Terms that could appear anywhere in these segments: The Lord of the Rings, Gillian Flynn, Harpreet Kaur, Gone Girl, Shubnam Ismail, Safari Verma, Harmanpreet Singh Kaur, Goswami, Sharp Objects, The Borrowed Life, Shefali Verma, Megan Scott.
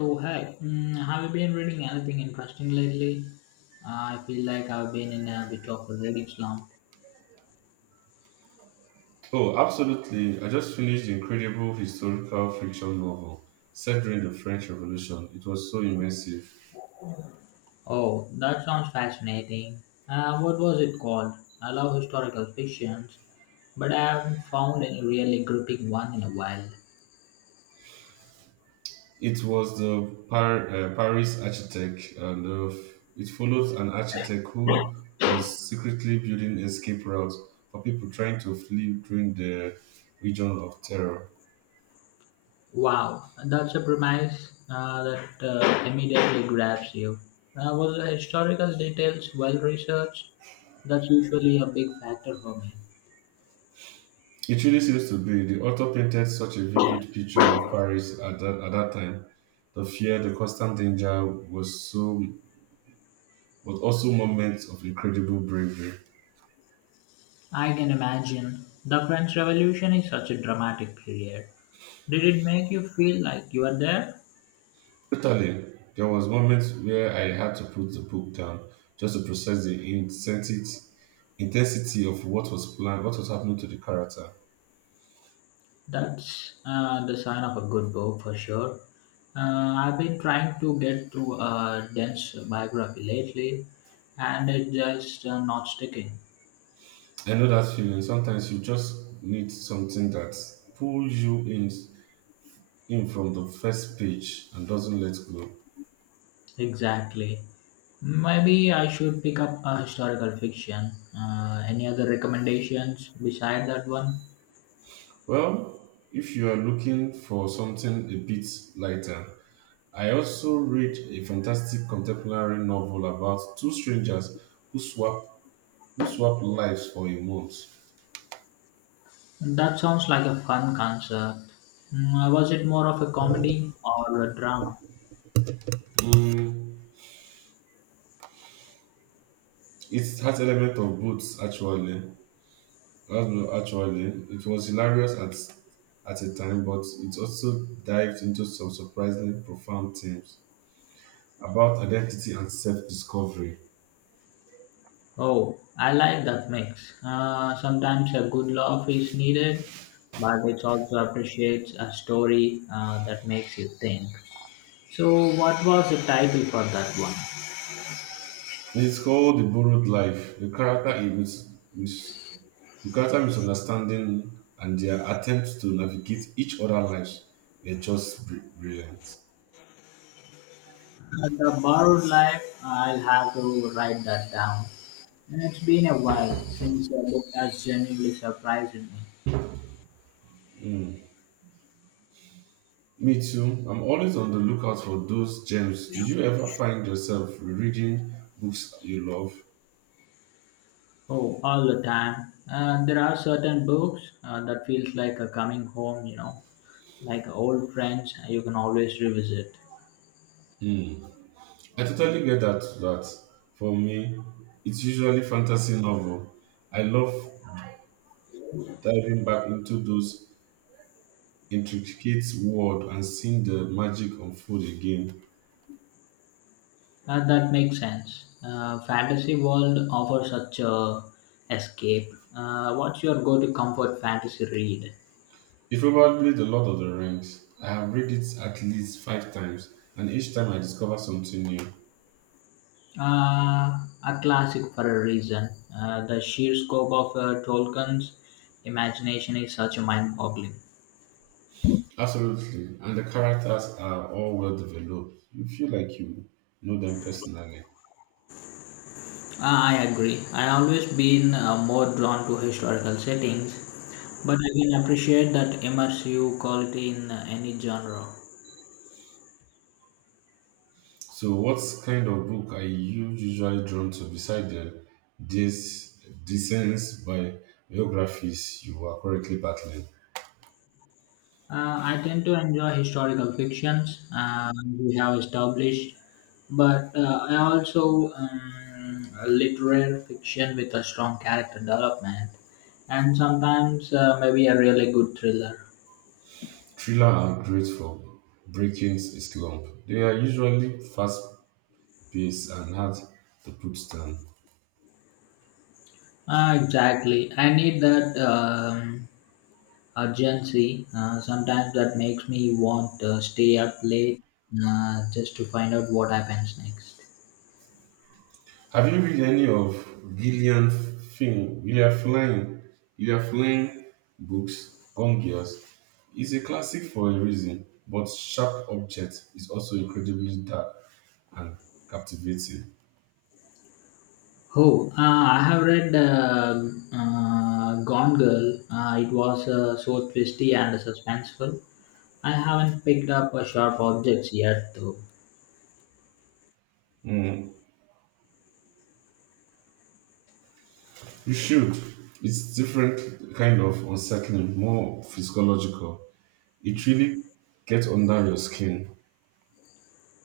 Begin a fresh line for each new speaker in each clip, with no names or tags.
Oh, hi. Mm, have you been reading anything interesting lately? I feel like I've been in a bit of a reading slump.
Oh, absolutely. I just finished the incredible historical fiction novel set during the French Revolution. It was so immersive.
Oh, that sounds fascinating. What was it called? I love historical fictions, but I haven't found any really gripping one in a while.
It was the Paris architect, and it follows an architect who was secretly building escape routes for people trying to flee during the region of terror.
Wow, that's a premise that immediately grabs you. Was the historical details well researched? That's usually a big factor for me.
It really seems to be. The author painted such a vivid picture of Paris at that time. The fear, the constant danger was so but also moments of incredible bravery.
I can imagine. The French Revolution is such a dramatic period. Did it make you feel like you were there?
Totally, there was moments where I had to put the book down just to process the intensity of what was planned, what was happening to the character.
That's the sign of a good book for sure. I've been trying to get through a dense biography lately, and it's just not sticking.
I know that feeling. Sometimes you just need something that pulls you in from the first page and doesn't let go.
Exactly. Maybe I should pick up a historical fiction. Any other recommendations beside that one?
Well, if you are looking for something a bit lighter, I also read a fantastic contemporary novel about two strangers who swap who swap lives for a month.
That sounds like a fun concert. Mm, was it more of a comedy or a drama?
Mm, it has element of both actually. That's not Actually, it was hilarious at a time, but it also dived into some surprisingly profound themes about identity and self-discovery.
Oh, I like that mix. Sometimes a good laugh is needed, but it also appreciates a story that makes you think. So, what was the title for that one?
It is called The Borrowed Life. The character is mis- the character misunderstanding and their attempts to navigate each other's lives were just brilliant.
Uh, the Borrowed Life, I'll have to write that down. And it's been a while since a book has genuinely surprised me.
Me too. I'm always on the lookout for those gems. Do you ever find yourself reading books you love?
Oh, all the time. And there are certain books that feels like a coming home, like old friends you can always revisit.
I totally get that. That for me, it's usually fantasy novel. I love diving back into those intricate world and seeing the magic unfold again.
That makes sense. Fantasy world offers such a escape. What's your go-to comfort fantasy read?
It's probably The Lord of the Rings. I have read it at least five times, and each time I discover something new.
Uh, a classic for a reason. The sheer scope of Tolkien's imagination is such a mind-boggling.
Absolutely. And the characters are all well developed. You feel like you know them personally.
I agree. I always been more drawn to historical settings, but I can appreciate that immersive quality in any genre.
So, what kind of book are you usually drawn to beside the this descents by biographies you are currently battling?
I tend to enjoy historical fictions we have established, but I also literary fiction with a strong character development, and sometimes maybe a really good thriller.
Thriller are great for breaking a slump. They are usually fast paced and hard to put down.
Exactly. I need that. Urgency. Sometimes that makes me want to stay up late just to find out what happens next.
Have you read any of Gillian Flynn, Gillian Flynn, Gillian Flynn books, Gone Girls? Is a classic for a reason, but Sharp Object is also incredibly dark and captivating.
Oh, I have read Gone Girl. It was so twisty and suspenseful. I haven't picked up a sharp objects yet, though.
Hmm, you should. It's different kind of unsettling, more physiological. It really gets under your skin.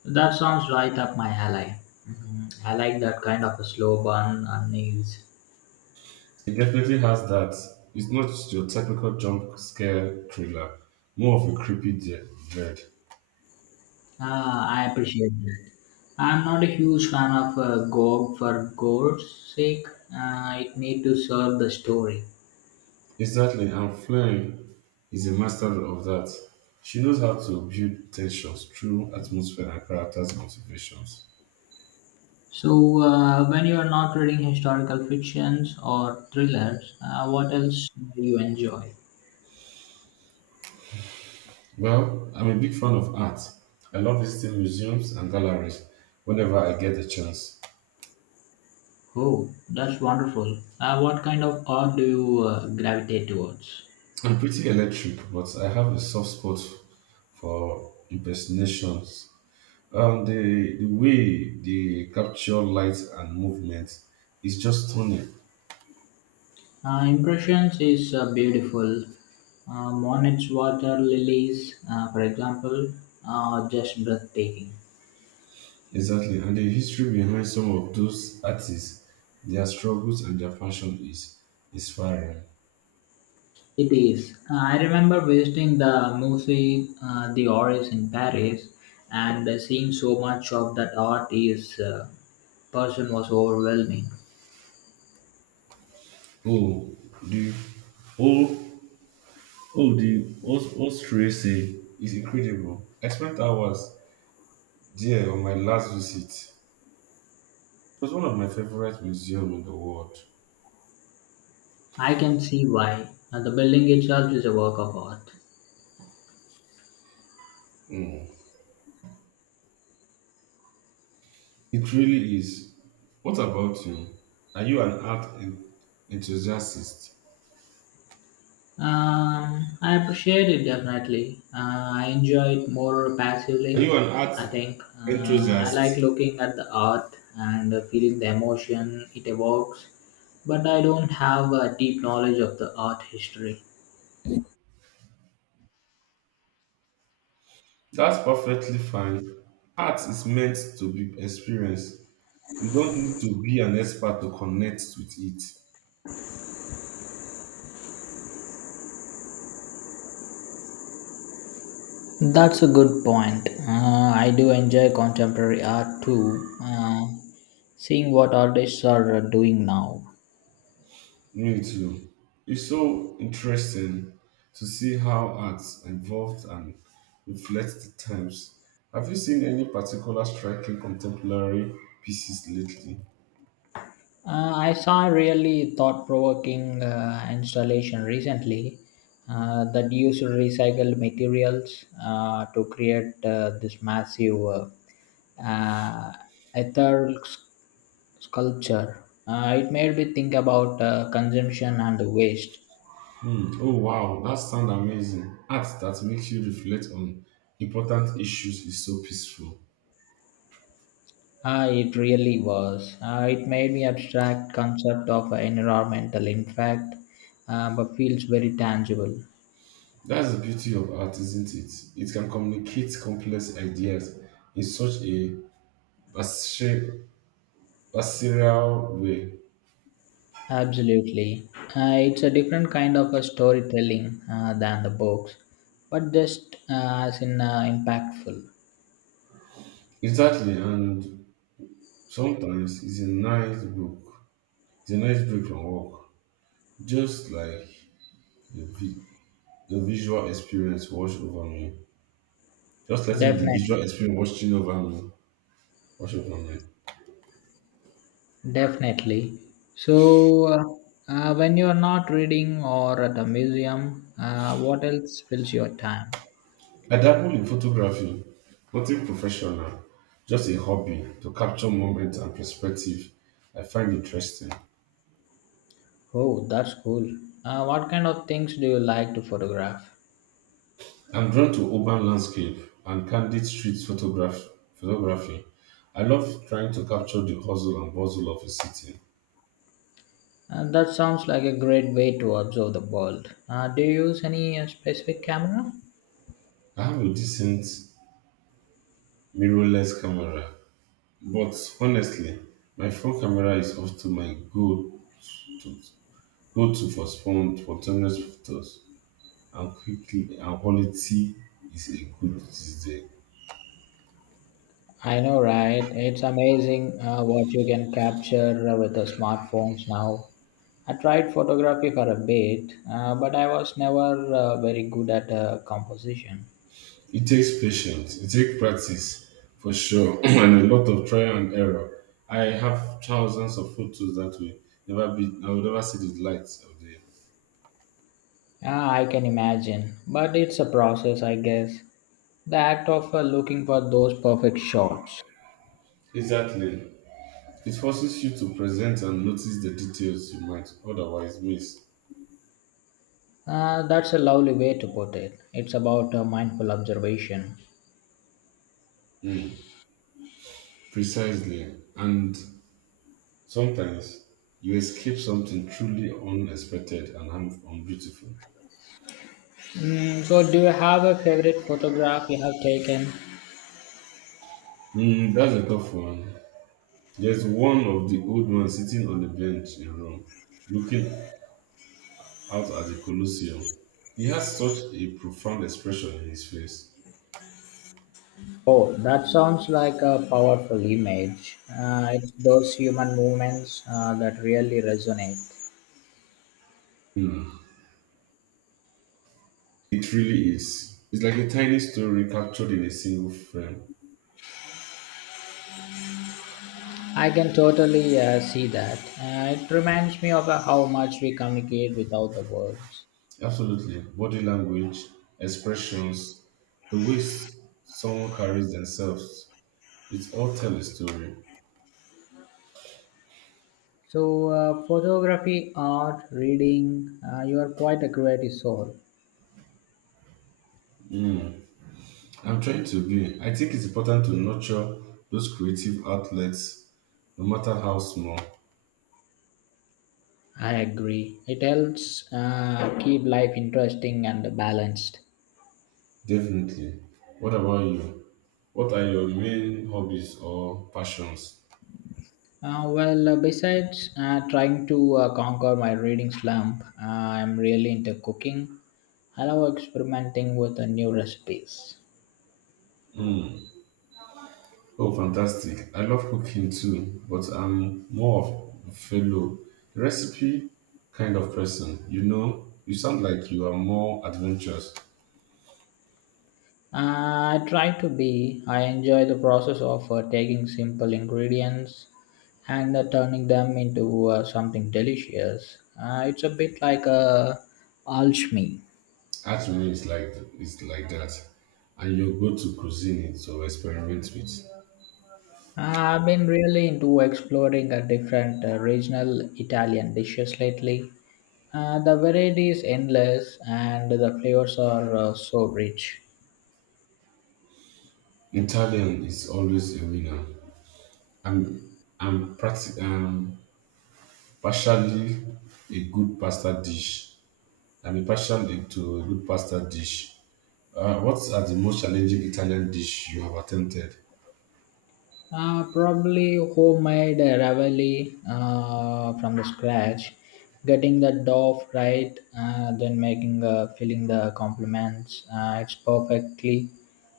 That sounds right up my alley. Mhm. I like that kind of a slow burn unease.
It definitely has that. It's not just your technical jump scare thriller, more of a creepy dread.
Ah, I appreciate that. I'm not a huge fan of God for gore's sake. It need to serve the story.
Exactly, and Flynn is a master of that. She knows how to build tensions through atmosphere and characters' motivations.
So, when you are not reading historical fictions or thrillers, what else do you enjoy?
Well, I'm a big fan of art. I love visiting museums and galleries whenever I get the chance.
Oh, that's wonderful. What kind of art do you gravitate towards?
I'm pretty electric, but I have a soft spot for impersonations. The way they capture light and movement is just stunning.
Impressions is beautiful. Monet's water lilies, for example, are just breathtaking.
Exactly, and the history behind some of those artists, their struggles and their passion is inspiring.
It is. I remember visiting the Musée d'Orsay in Paris and seeing so much of that art is person was overwhelming.
Oh, the oh oh the Austria say is incredible. I spent hours there on my last visit. It was one of my favorite museums in the world.
I can see why. The building itself is a work of art.
Mm. It really is. What about you? Are you an enthusiast?
I appreciate it definitely. I enjoy it more
Are
passively.
you an art
I think I like
enthusiast?
looking at the art and feeling the emotion it evokes, but I don't have a deep knowledge of the art history.
That's perfectly fine. Art is meant to be experienced. You don't need to be an expert to connect with it.
That's a good point. I do enjoy contemporary art too, seeing what artists are doing now.
Me too. It's so interesting to see how art evolved and reflects the times. Have you seen any particular striking contemporary pieces lately?
I saw a really thought provoking installation recently that used recycled materials to create this massive uh, ethereal sculpture. It made me think about consumption and waste.
Hmm. Oh wow, that sounds amazing. Art that makes you reflect on important issues is so peaceful.
Ah, it really was. It made me abstract concept of environmental impact, but feels very tangible.
That's the beauty of art, isn't it? It can communicate complex ideas in such a viscer- visceral way.
Absolutely. It's a different kind of a storytelling than the books, but just as in impactful.
Exactly, and sometimes it's a nice book. It's a nice break from work, just like the, vi- the visual experience wash over me. Just letting the
Definitely.
visual experience washing over me, wash over me.
Definitely. So, when you are not reading or at a museum, what else fills your time?
I dabble in photography, nothing professional, just a hobby to capture moments and perspective I find interesting.
Oh, that's cool. What kind of things do you like to photograph?
I'm drawn to urban landscape and candid photography. I love trying to capture the hustle and bustle of a city.
And that sounds like a great way to observe the world. Do you use any specific camera?
I have a decent mirrorless camera, but honestly, my phone camera is often my to go to for spontaneous photos and quickly and quality is a good these days.
I know, right? It's amazing what you can capture with the smartphones now. I tried photography for a bit, but I was never very good at composition.
It takes patience, it takes practice for sure, and a lot of trial and error. I have thousands of photos that way. Never be, I will never see the light of day.
Ah, I can imagine, but it's a process, I guess. The act of looking for those perfect shots.
Exactly. It forces you to present and notice the details you might otherwise miss.
That's a lovely way to put it. It's about mindful observation.
Precisely. And sometimes you escape something truly unexpected and unbeautiful.
Mm, so, do you have a favorite photograph you have taken?
Mm, that's a tough one. There's one of the old man sitting on the bench in Rome, looking out at the Colosseum. He has such a profound expression in his face.
Oh, that sounds like a powerful image. It's those human movements that really resonate.
Hmm. It really is. It's like a tiny story captured in a single frame.
I can totally see that. It reminds me of how much we communicate without the words.
Absolutely. Body language, expressions, the way someone carries themselves, it's all tell a story.
So, photography, art, reading, you are quite a creative soul.
I'm trying to be. I think it's important to nurture those creative outlets, no matter how small.
I agree. It helps keep life interesting and balanced.
Definitely. What about you? What are your main hobbies or passions?
Well, besides trying to conquer my reading slump, I'm really into cooking. I love experimenting with new recipes.
Oh, fantastic. I love cooking too, but I'm more of a fellow recipe kind of person. You know, you sound like you are more adventurous.
I try to be, I enjoy the process of taking simple ingredients and turning them into something delicious. It's a bit like a alchemy.
Art to me is like that. And you go to cuisine it or experiment with.
I've been really into exploring a different regional Italian dishes lately. The variety is endless and the flavors are so rich.
Italian is always a winner. I'm partially a good pasta dish. I'm a partially to a good pasta dish. What are the most challenging Italian dish you have attempted?
Probably homemade ravioli from the scratch, getting the dough right, then making filling the complements, it's perfectly,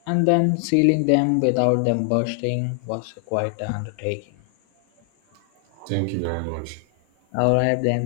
and then sealing them without them bursting was quite an undertaking.
Thank you very much.
All right, then.